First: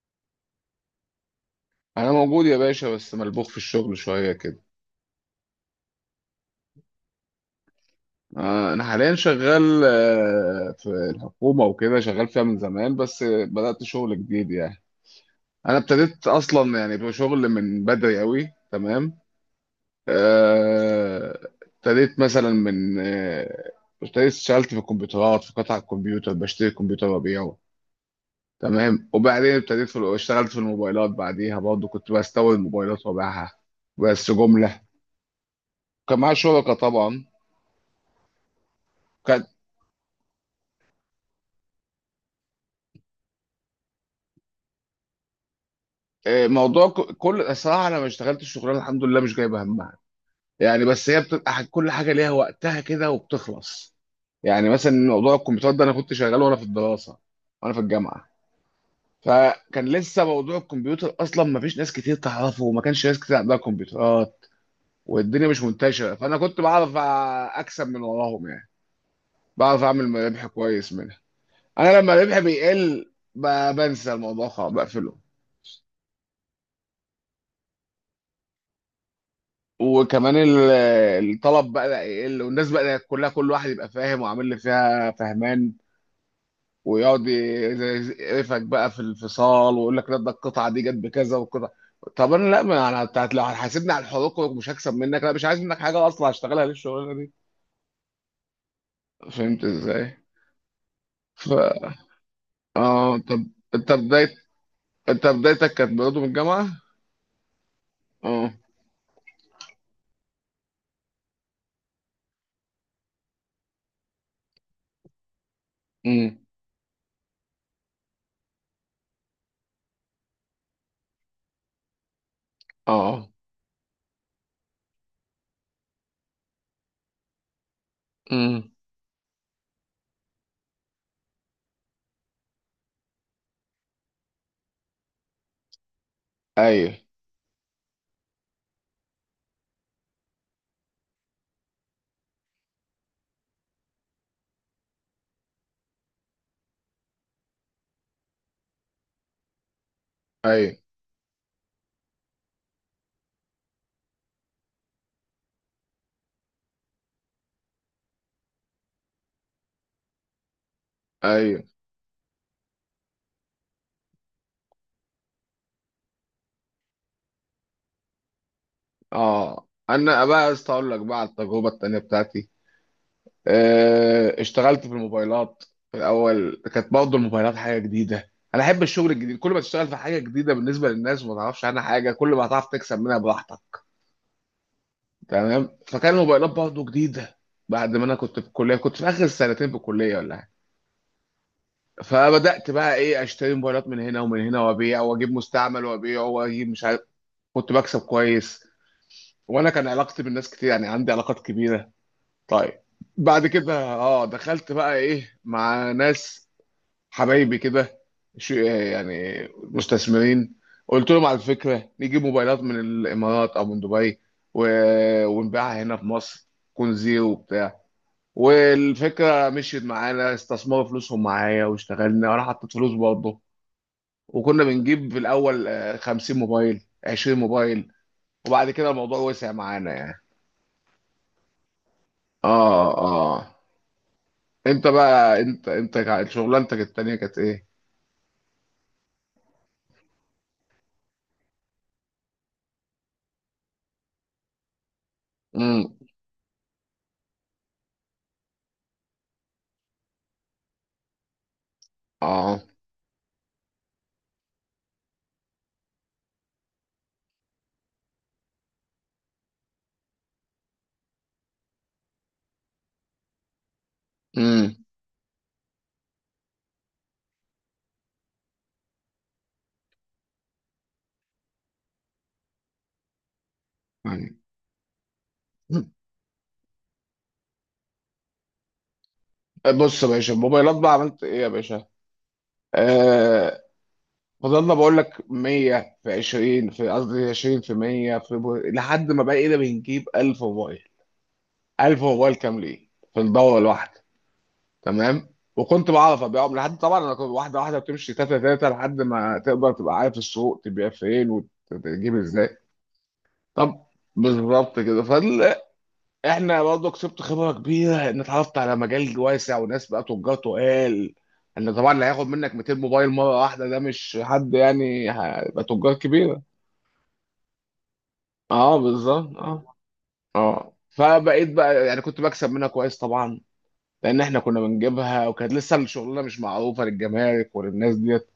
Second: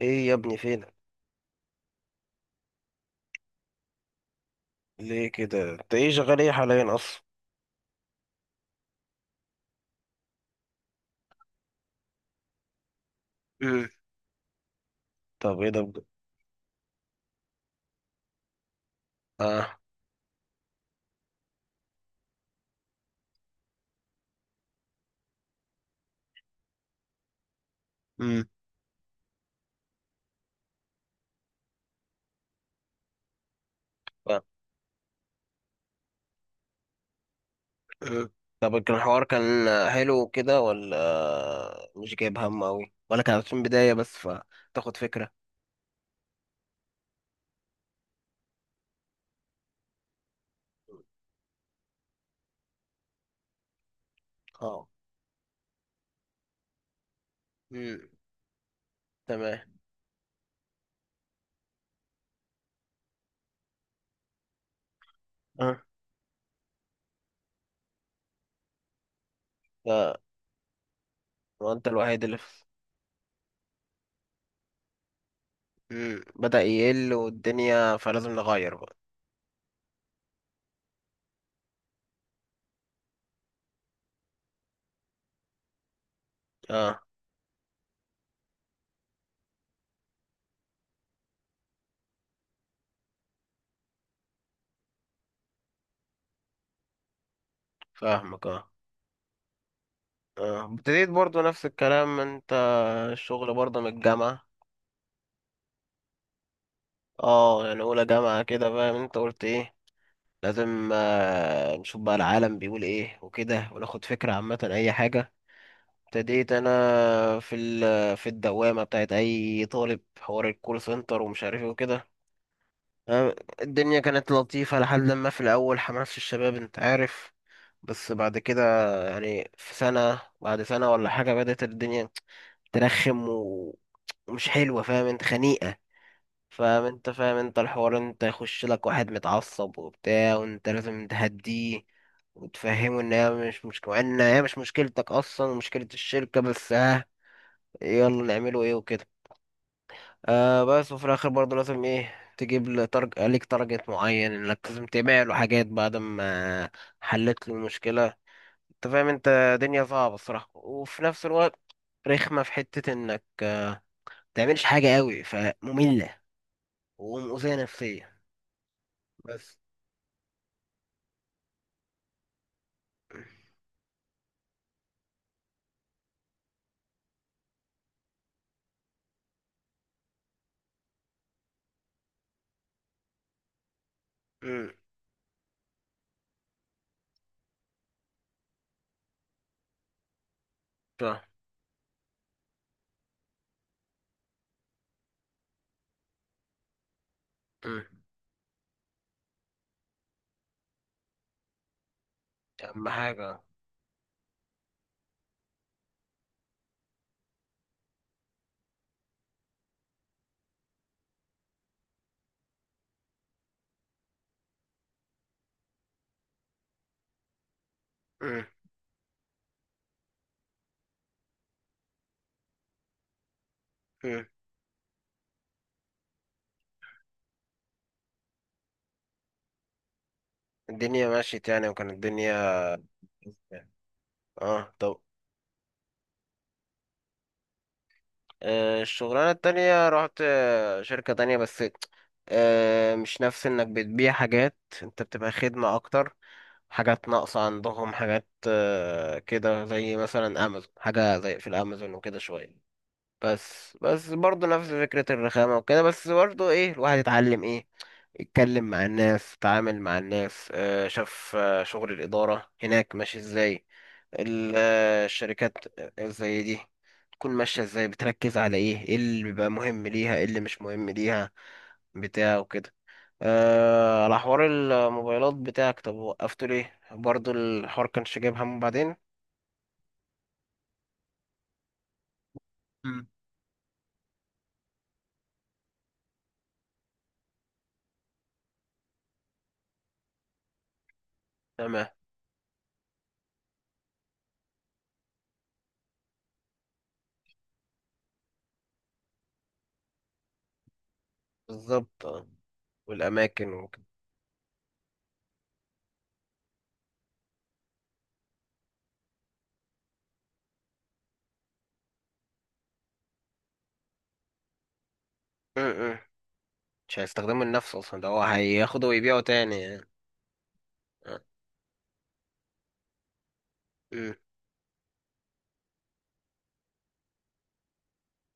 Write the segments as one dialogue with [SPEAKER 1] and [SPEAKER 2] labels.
[SPEAKER 1] ايه يا ابني فينك؟
[SPEAKER 2] انا موجود يا باشا، بس ملبوخ في الشغل شويه كده.
[SPEAKER 1] ليه كده؟ انت ايه شغال ايه حاليا اصلا؟
[SPEAKER 2] انا حاليا شغال، في الحكومه وكده، شغال فيها من زمان بس بدات
[SPEAKER 1] امم
[SPEAKER 2] شغل جديد يعني.
[SPEAKER 1] طب ايه
[SPEAKER 2] انا
[SPEAKER 1] ده بجد؟
[SPEAKER 2] ابتديت اصلا يعني بشغل من بدري قوي، تمام.
[SPEAKER 1] اه.
[SPEAKER 2] آه، ابتديت مثلا من ابتديت اشتغلت في الكمبيوترات، في قطع الكمبيوتر، بشتري كمبيوتر وابيعه.
[SPEAKER 1] امم
[SPEAKER 2] تمام. وبعدين ابتديت في اشتغلت في الموبايلات، بعديها برضه كنت بستورد موبايلات وابيعها، بس
[SPEAKER 1] آه.
[SPEAKER 2] جمله. كان معايا شركه طبعا.
[SPEAKER 1] أه. طب كان الحوار كان حلو كده ولا مش جايب هم اوي ولا كان في البداية بس فتاخد فكرة؟
[SPEAKER 2] موضوع كل الصراحه، انا ما اشتغلتش الشغلانه، الحمد لله مش جايبه همها يعني. بس هي بتبقى كل حاجه ليها وقتها كده وبتخلص يعني.
[SPEAKER 1] اه.
[SPEAKER 2] مثلا موضوع الكمبيوتر ده انا كنت شغال وانا في الدراسه وانا في
[SPEAKER 1] امم
[SPEAKER 2] الجامعه.
[SPEAKER 1] تمام.
[SPEAKER 2] فكان لسه موضوع الكمبيوتر اصلا ما فيش ناس كتير تعرفه، وما كانش ناس كتير عندها كمبيوترات، والدنيا مش
[SPEAKER 1] أه.
[SPEAKER 2] منتشره، فانا كنت بعرف اكسب من وراهم يعني، بعرف
[SPEAKER 1] لا،
[SPEAKER 2] اعمل ربح كويس منها.
[SPEAKER 1] هو انت
[SPEAKER 2] انا لما
[SPEAKER 1] الوحيد اللي
[SPEAKER 2] ربحي بيقل بنسى الموضوع خالص بقفله.
[SPEAKER 1] بدأ يقل والدنيا فلازم نغير بقى.
[SPEAKER 2] وكمان الطلب بقى يقل، والناس بقى كلها كل واحد يبقى فاهم وعامل اللي فيها فهمان،
[SPEAKER 1] اه،
[SPEAKER 2] ويقعد يقرفك بقى في الفصال، ويقول لك لا ده القطعه دي جت بكذا والقطعه. طب انا لا، ما انا بتاعت، لو هتحاسبني على الحقوق مش هكسب منك، لا مش عايز منك حاجه اصلا، هشتغلها ليه الشغلانه دي؟
[SPEAKER 1] فاهمك. اه،
[SPEAKER 2] فهمت ازاي؟
[SPEAKER 1] اه، ابتديت برضو
[SPEAKER 2] ف
[SPEAKER 1] نفس الكلام انت
[SPEAKER 2] اه، طب.
[SPEAKER 1] الشغل برضو من
[SPEAKER 2] انت بدايه
[SPEAKER 1] الجامعة.
[SPEAKER 2] انت بدايتك كانت برضه من الجامعه.
[SPEAKER 1] اه يعني اولى جامعة
[SPEAKER 2] اه.
[SPEAKER 1] كده، فاهم انت قلت ايه، لازم نشوف بقى العالم بيقول ايه وكده وناخد فكرة عامة اي حاجة.
[SPEAKER 2] امم.
[SPEAKER 1] ابتديت انا في ال في الدوامة بتاعت اي طالب، حوار الكول سنتر ومش عارف ايه وكده.
[SPEAKER 2] اه.
[SPEAKER 1] آه، الدنيا كانت لطيفة لحد لما، في الاول حماس الشباب انت عارف، بس بعد كده
[SPEAKER 2] امم.
[SPEAKER 1] يعني في سنة بعد سنة ولا حاجة بدأت الدنيا ترخم ومش حلوة، فاهم انت، خنيقة. فاهم
[SPEAKER 2] ايوه،
[SPEAKER 1] انت، فاهم انت الحوار، انت يخش لك واحد متعصب وبتاع وانت لازم تهديه وتفهمه ان هي مش مشكلة، ان هي مش مشكلتك اصلا، ومشكلة الشركة، بس ها يلا نعمله ايه وكده. آه
[SPEAKER 2] ايوه،
[SPEAKER 1] بس وفي الاخر برضه لازم ايه تجيب له ليك تارجت معين انك لازم تبيع له حاجات بعد ما حلت له المشكلة. انت فاهم انت دنيا صعبة الصراحة، وفي نفس الوقت
[SPEAKER 2] ايوه.
[SPEAKER 1] رخمة في حتة انك متعملش حاجة قوي، فمملة ومؤذية نفسيا. بس.
[SPEAKER 2] اه. انا بقى عايز اقول لك بقى على التجربه التانيه بتاعتي. اشتغلت في الموبايلات. في الاول كانت برضه الموبايلات حاجه جديده، انا احب الشغل الجديد، كل ما تشتغل في حاجه جديده بالنسبه للناس وما تعرفش عنها حاجه، كل ما هتعرف تكسب منها براحتك.
[SPEAKER 1] امم.
[SPEAKER 2] تمام، فكان الموبايلات برضه جديده، بعد ما انا كنت في الكليه، كنت في اخر سنتين في الكليه ولا حاجه.
[SPEAKER 1] فاهم.
[SPEAKER 2] فبدات بقى ايه، اشتري موبايلات من هنا ومن هنا، وابيع واجيب مستعمل، وابيع واجيب مش عارف، كنت
[SPEAKER 1] امم.
[SPEAKER 2] بكسب كويس. وانا كان علاقتي بالناس كتير، يعني عندي علاقات كبيره.
[SPEAKER 1] دي
[SPEAKER 2] طيب.
[SPEAKER 1] أهم حاجة.
[SPEAKER 2] بعد كده اه دخلت بقى ايه مع ناس، حبايبي كده، شو يعني، مستثمرين. قلت لهم على الفكره، نجيب موبايلات من الامارات او من دبي، و... ونبيعها هنا في مصر، تكون زيرو وبتاع.
[SPEAKER 1] امم.
[SPEAKER 2] والفكره مشيت معانا، استثمروا فلوسهم معايا واشتغلنا وانا حطيت فلوس برضه.
[SPEAKER 1] امم.
[SPEAKER 2] وكنا بنجيب في الاول، 50 موبايل، 20 موبايل. وبعد كده الموضوع وسع معانا يعني.
[SPEAKER 1] الدنيا مشيت يعني، وكانت الدنيا،
[SPEAKER 2] اه اه.
[SPEAKER 1] اه
[SPEAKER 2] انت
[SPEAKER 1] طب.
[SPEAKER 2] بقى انت انت كا- شغلانتك التانية كانت ايه؟
[SPEAKER 1] الشغلانة التانية رحت شركة تانية بس. مش نفس انك بتبيع حاجات، انت بتبقى خدمة
[SPEAKER 2] امم.
[SPEAKER 1] اكتر، حاجات ناقصة عندهم، حاجات كده زي مثلا امازون، حاجة زي في الامازون وكده شوية.
[SPEAKER 2] اه.
[SPEAKER 1] بس برضه نفس فكرة الرخامة وكده، بس برضه ايه الواحد يتعلم ايه، يتكلم مع الناس، يتعامل مع الناس، شاف شغل الإدارة هناك ماشي ازاي،
[SPEAKER 2] امم
[SPEAKER 1] الشركات زي دي تكون ماشية ازاي، بتركز على ايه، ايه اللي بيبقى مهم ليها، ايه اللي مش مهم ليها، بتاع وكده. على
[SPEAKER 2] يعني.
[SPEAKER 1] حوار الموبايلات بتاعك،
[SPEAKER 2] مم.
[SPEAKER 1] طب وقفته ليه؟ برضه الحوار كانش جايب همه بعدين؟
[SPEAKER 2] بص يا باشا، الموبايلات بقى عملت ايه يا باشا؟
[SPEAKER 1] مم.
[SPEAKER 2] آه فضلنا بقول لك 100 في 20، في قصدي 20 في 100، في لحد ما بقينا بنجيب 1000 موبايل.
[SPEAKER 1] تمام.
[SPEAKER 2] 1000 موبايل كاملين في الدورة الواحدة، تمام؟ وكنت بعرف ابيعهم، لحد طبعا انا كنت واحده واحده بتمشي، تاتا تاتا، لحد ما تقدر تبقى عارف السوق، تبيع فين
[SPEAKER 1] بالظبط.
[SPEAKER 2] وتجيب ازاي.
[SPEAKER 1] والأماكن
[SPEAKER 2] طب. بالظبط كده. احنا برضه كسبت خبره كبيره، ان اتعرفت على مجال واسع وناس بقى تجار تقال، ان طبعا اللي هياخد منك 200 موبايل مره واحده ده مش حد، يعني هيبقى تجار
[SPEAKER 1] وكده.
[SPEAKER 2] كبيره.
[SPEAKER 1] مش هيستخدمه لنفسه اصلا، ده هو
[SPEAKER 2] اه
[SPEAKER 1] هياخده ويبيعه
[SPEAKER 2] بالظبط
[SPEAKER 1] تاني
[SPEAKER 2] اه.
[SPEAKER 1] يعني.
[SPEAKER 2] اه
[SPEAKER 1] اه.
[SPEAKER 2] فبقيت بقى يعني كنت بكسب منها كويس طبعا،
[SPEAKER 1] مم.
[SPEAKER 2] لان احنا كنا بنجيبها وكانت لسه الشغلانه مش معروفه للجمارك وللناس ديت،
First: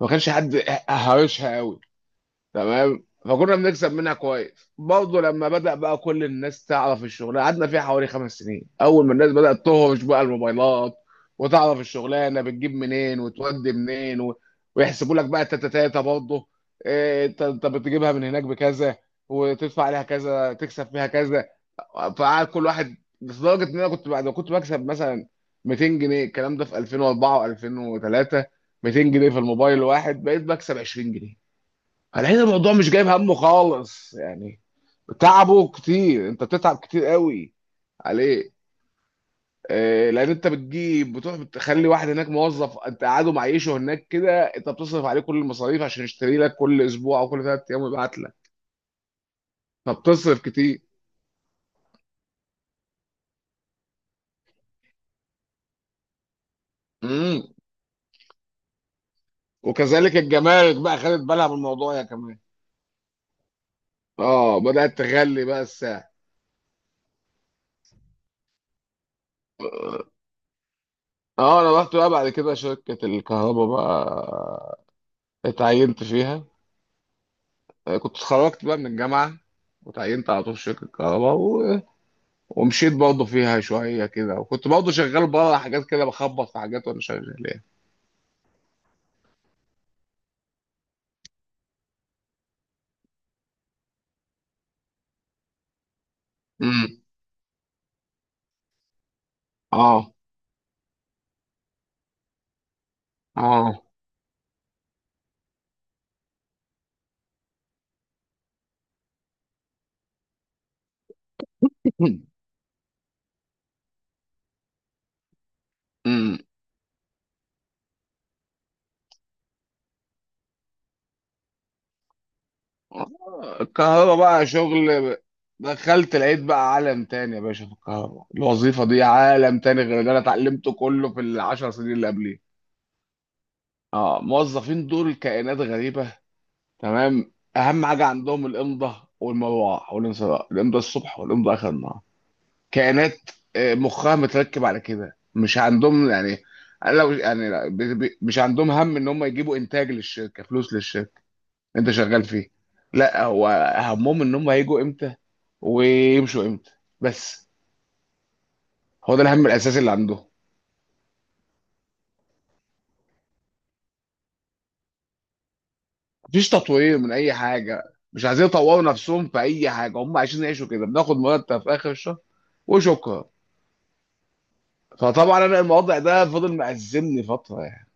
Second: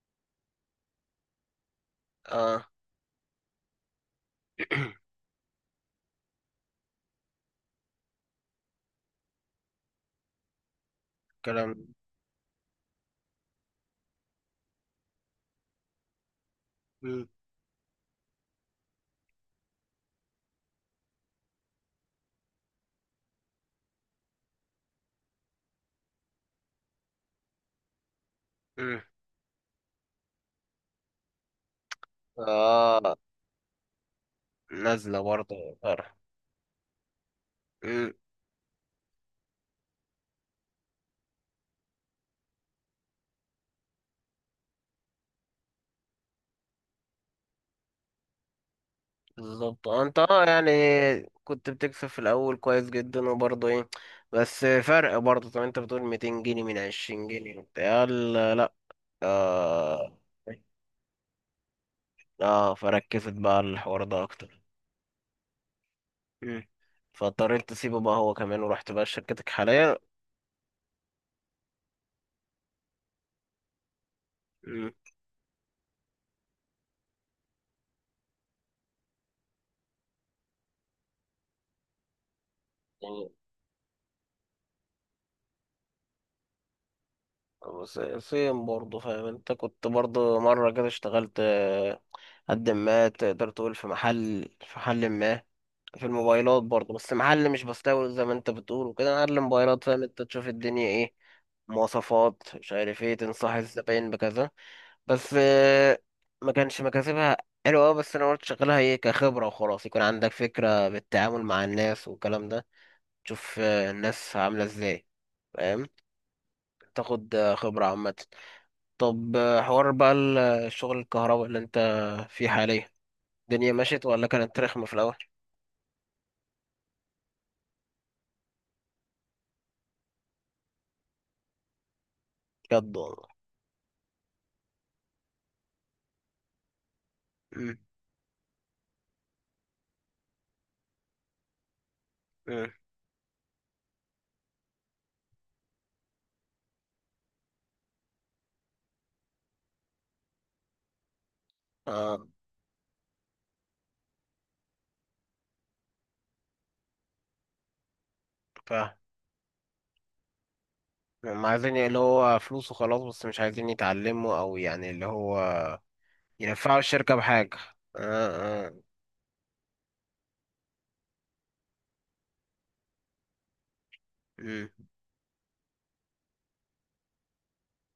[SPEAKER 2] ما كانش حد هارشها قوي.
[SPEAKER 1] آه.
[SPEAKER 2] تمام، فكنا بنكسب منها كويس برضه، لما بدأ بقى كل الناس تعرف الشغلانه، قعدنا فيها حوالي 5 سنين. اول ما الناس بدأت تهرش بقى الموبايلات، وتعرف
[SPEAKER 1] كلام.
[SPEAKER 2] الشغلانه بتجيب منين وتودي منين و... ويحسبوا لك بقى التاتا تاتا برضه. إيه،
[SPEAKER 1] مم.
[SPEAKER 2] انت بتجيبها من هناك بكذا، وتدفع عليها كذا، تكسب فيها كذا. فقعد كل واحد، لدرجه ان انا كنت، بعد ما كنت بكسب مثلا 200 جنيه، الكلام ده في 2004 و2003،
[SPEAKER 1] مم.
[SPEAKER 2] 200 جنيه في الموبايل الواحد، بقيت بكسب 20 جنيه. هنلاقي الموضوع مش جايب
[SPEAKER 1] اه،
[SPEAKER 2] همه خالص يعني.
[SPEAKER 1] نازلة
[SPEAKER 2] تعبه
[SPEAKER 1] برضه فرق.
[SPEAKER 2] كتير، انت بتتعب كتير قوي
[SPEAKER 1] مم.
[SPEAKER 2] عليه. لان انت بتجيب، بتروح بتخلي واحد هناك موظف، انت قاعده معيشه هناك كده، انت بتصرف عليه كل المصاريف عشان يشتري لك كل اسبوع او كل 3 ايام ويبعت لك،
[SPEAKER 1] بالظبط. انت
[SPEAKER 2] فبتصرف
[SPEAKER 1] اه يعني
[SPEAKER 2] كتير.
[SPEAKER 1] كنت بتكسب في الاول كويس جدا، وبرضه ايه بس فرق برضه. طب انت بتقول 200 جنيه من 20
[SPEAKER 2] امم.
[SPEAKER 1] جنيه وبتاع؟ لا لا. اه
[SPEAKER 2] وكذلك الجمارك بقى خدت بالها من الموضوع يا كمان.
[SPEAKER 1] اه، فركزت بقى على الحوار ده
[SPEAKER 2] اه،
[SPEAKER 1] اكتر.
[SPEAKER 2] بدأت تغلي بقى الساعة.
[SPEAKER 1] مم. فاضطريت تسيبه بقى هو كمان، ورحت بقى شركتك حاليا.
[SPEAKER 2] اه انا رحت بقى بعد كده شركة الكهرباء بقى، اتعينت فيها. كنت اتخرجت بقى من الجامعة، وتعينت على طول في شركة كهرباء و... ومشيت برضه
[SPEAKER 1] مم.
[SPEAKER 2] فيها شوية كده، وكنت برضه شغال بره حاجات كده، بخبط في حاجات وأنا شغال يعني.
[SPEAKER 1] بس سيم برضه، فاهم انت، كنت برضه مرة كده اشتغلت قد ما تقدر تقول في محل، ما في الموبايلات برضه،
[SPEAKER 2] امم.
[SPEAKER 1] بس محل مش بستورد زي ما انت بتقول وكده، محل موبايلات، فاهم
[SPEAKER 2] اه
[SPEAKER 1] انت، تشوف الدنيا ايه، مواصفات، مش عارف ايه، تنصح
[SPEAKER 2] اه.
[SPEAKER 1] الزباين بكذا. بس ما كانش مكاسبها حلوة أوي، بس انا قلت شغلها ايه كخبرة، وخلاص يكون عندك فكرة بالتعامل مع الناس والكلام ده، تشوف الناس عاملة ازاي، فاهم،
[SPEAKER 2] امم.
[SPEAKER 1] تاخد خبرة عامة. طب حوار بقى الشغل الكهرباء اللي انت فيه حاليا، الدنيا مشيت
[SPEAKER 2] الكهرباء
[SPEAKER 1] ولا
[SPEAKER 2] بقى
[SPEAKER 1] كانت رخمة في الأول؟
[SPEAKER 2] شغل. دخلت لقيت بقى عالم تاني يا باشا، في الكهرباء الوظيفة دي عالم تاني غير اللي أنا اتعلمته كله في العشر سنين اللي قبليه.
[SPEAKER 1] بجد والله.
[SPEAKER 2] اه موظفين دول كائنات غريبة. تمام،
[SPEAKER 1] مم،
[SPEAKER 2] اهم حاجه عندهم الامضه والمروعه والانصراف، الامضه الصبح والامضه اخر النهار.
[SPEAKER 1] مم.
[SPEAKER 2] كائنات مخها متركب على كده، مش عندهم يعني. لو يعني لا، مش عندهم هم ان هم يجيبوا انتاج للشركه، فلوس للشركه انت شغال
[SPEAKER 1] اه.
[SPEAKER 2] فيه. لا، هو همهم ان هم هيجوا امتى ويمشوا امتى، بس.
[SPEAKER 1] فاهم.
[SPEAKER 2] هو ده الهم الاساسي اللي عندهم.
[SPEAKER 1] هم عايزين اللي هو فلوس وخلاص، بس مش عايزين يتعلموا، أو يعني اللي هو
[SPEAKER 2] مفيش
[SPEAKER 1] ينفعوا
[SPEAKER 2] تطوير من
[SPEAKER 1] الشركة
[SPEAKER 2] اي
[SPEAKER 1] بحاجة.
[SPEAKER 2] حاجه، مش عايزين
[SPEAKER 1] اه اه.
[SPEAKER 2] يطوروا نفسهم في اي حاجه، هم عايزين يعيشوا كده، بناخد مرتب في اخر الشهر وشكرا.
[SPEAKER 1] مم.
[SPEAKER 2] فطبعا انا الموضوع ده فضل مأزمني فتره يعني.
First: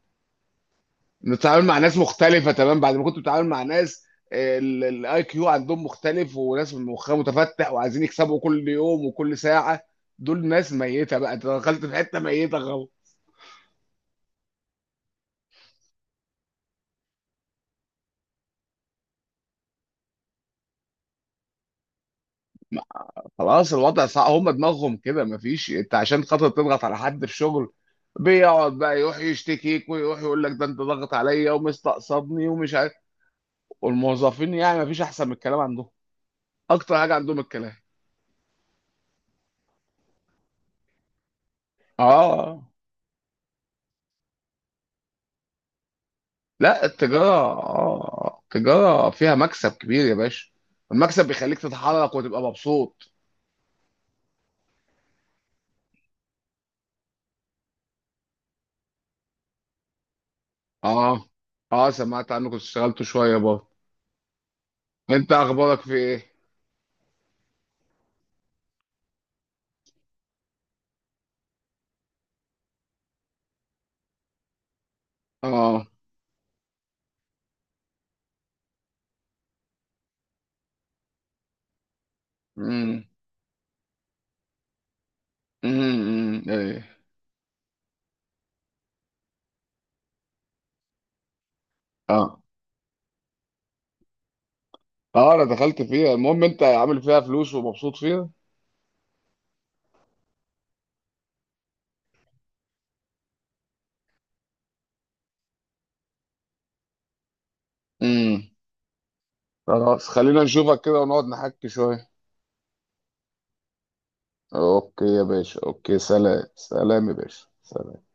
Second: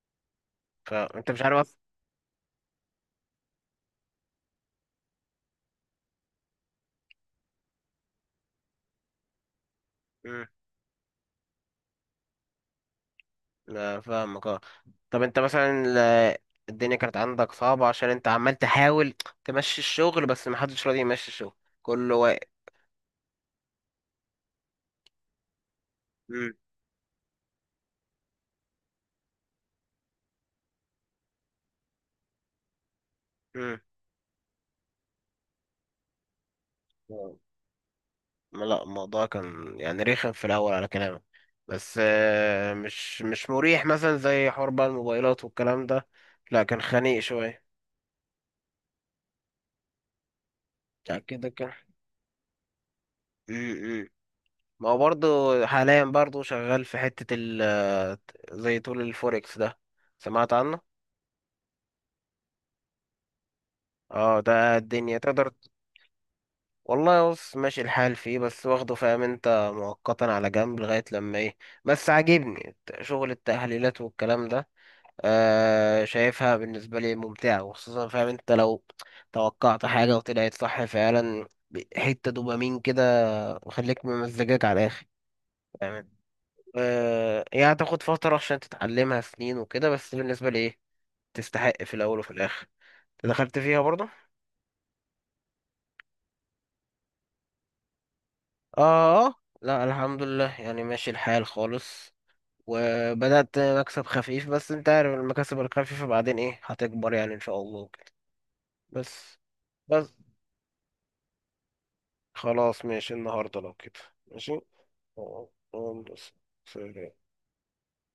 [SPEAKER 1] فأنت مش
[SPEAKER 2] بتتعامل
[SPEAKER 1] عارف أص-
[SPEAKER 2] مع ناس مختلفة، تمام بعد ما كنت بتتعامل مع ناس الاي كيو عندهم مختلف، وناس مخها متفتح وعايزين يكسبوا كل يوم وكل ساعة،
[SPEAKER 1] مم.
[SPEAKER 2] دول ناس ميتة بقى، انت دخلت في حتة ميتة خلاص.
[SPEAKER 1] لا فاهمك. اه طب انت مثلا الدنيا كانت عندك صعبة عشان انت عمال تحاول تمشي الشغل، بس محدش راضي يمشي الشغل، كله واقف.
[SPEAKER 2] خلاص الوضع صعب، هم دماغهم كده مفيش. انت عشان خاطر
[SPEAKER 1] مم،
[SPEAKER 2] تضغط على حد في شغل بيقعد بقى يروح يشتكيك، ويروح يقول لك ده انت ضغط عليا ومستقصدني ومش عارف، والموظفين يعني مفيش احسن من الكلام عندهم، اكتر حاجة
[SPEAKER 1] مم.
[SPEAKER 2] عندهم الكلام.
[SPEAKER 1] لا الموضوع كان يعني رخم في الاول على كلامك، بس
[SPEAKER 2] اه
[SPEAKER 1] مش مريح مثلا زي حوار بقى الموبايلات والكلام ده. لا كان
[SPEAKER 2] لا،
[SPEAKER 1] خنيق شويه.
[SPEAKER 2] التجارة فيها مكسب كبير يا باشا،
[SPEAKER 1] يعني
[SPEAKER 2] المكسب
[SPEAKER 1] كده
[SPEAKER 2] بيخليك
[SPEAKER 1] كان.
[SPEAKER 2] تتحرك وتبقى مبسوط.
[SPEAKER 1] امم. ما هو برضه حاليا برضه شغال في حته ال، زي طول الفوركس ده، سمعت عنه؟
[SPEAKER 2] اه اه، سمعت عنك كنت اشتغلت شوية برضه.
[SPEAKER 1] اه ده الدنيا
[SPEAKER 2] انت
[SPEAKER 1] تقدر.
[SPEAKER 2] اخبارك في ايه؟
[SPEAKER 1] والله بص ماشي الحال فيه، بس واخده فاهم انت مؤقتا على جنب لغايه لما ايه. بس عاجبني شغل التحليلات والكلام ده.
[SPEAKER 2] اه.
[SPEAKER 1] آه شايفها بالنسبة لي ممتعة، وخصوصا فاهم انت لو توقعت حاجة وطلعت صح فعلا حتة دوبامين كده،
[SPEAKER 2] امم.
[SPEAKER 1] وخليك ممزجاك على الآخر.
[SPEAKER 2] امم.
[SPEAKER 1] فاهم.
[SPEAKER 2] أمم، ايه.
[SPEAKER 1] آه هي هتاخد فترة عشان تتعلمها، سنين وكده، بس بالنسبة لي ايه تستحق في الأول وفي
[SPEAKER 2] اه
[SPEAKER 1] الآخر. دخلت فيها برضه.
[SPEAKER 2] اه، انا دخلت فيها، المهم انت عامل فيها فلوس ومبسوط فيها.
[SPEAKER 1] اه لا الحمد لله يعني ماشي الحال خالص، وبدأت مكسب خفيف، بس انت عارف المكاسب الخفيفة بعدين ايه هتكبر يعني ان شاء الله وكده.
[SPEAKER 2] امم.
[SPEAKER 1] بس.
[SPEAKER 2] خلاص،
[SPEAKER 1] بس
[SPEAKER 2] خلينا نشوفك كده ونقعد نحكي شوية.
[SPEAKER 1] خلاص ماشي النهارده لو كده. ماشي.
[SPEAKER 2] اوكي يا
[SPEAKER 1] أه،
[SPEAKER 2] باشا، اوكي،
[SPEAKER 1] أه، بس.
[SPEAKER 2] سلام، سلام يا
[SPEAKER 1] سلام
[SPEAKER 2] باشا، سلام.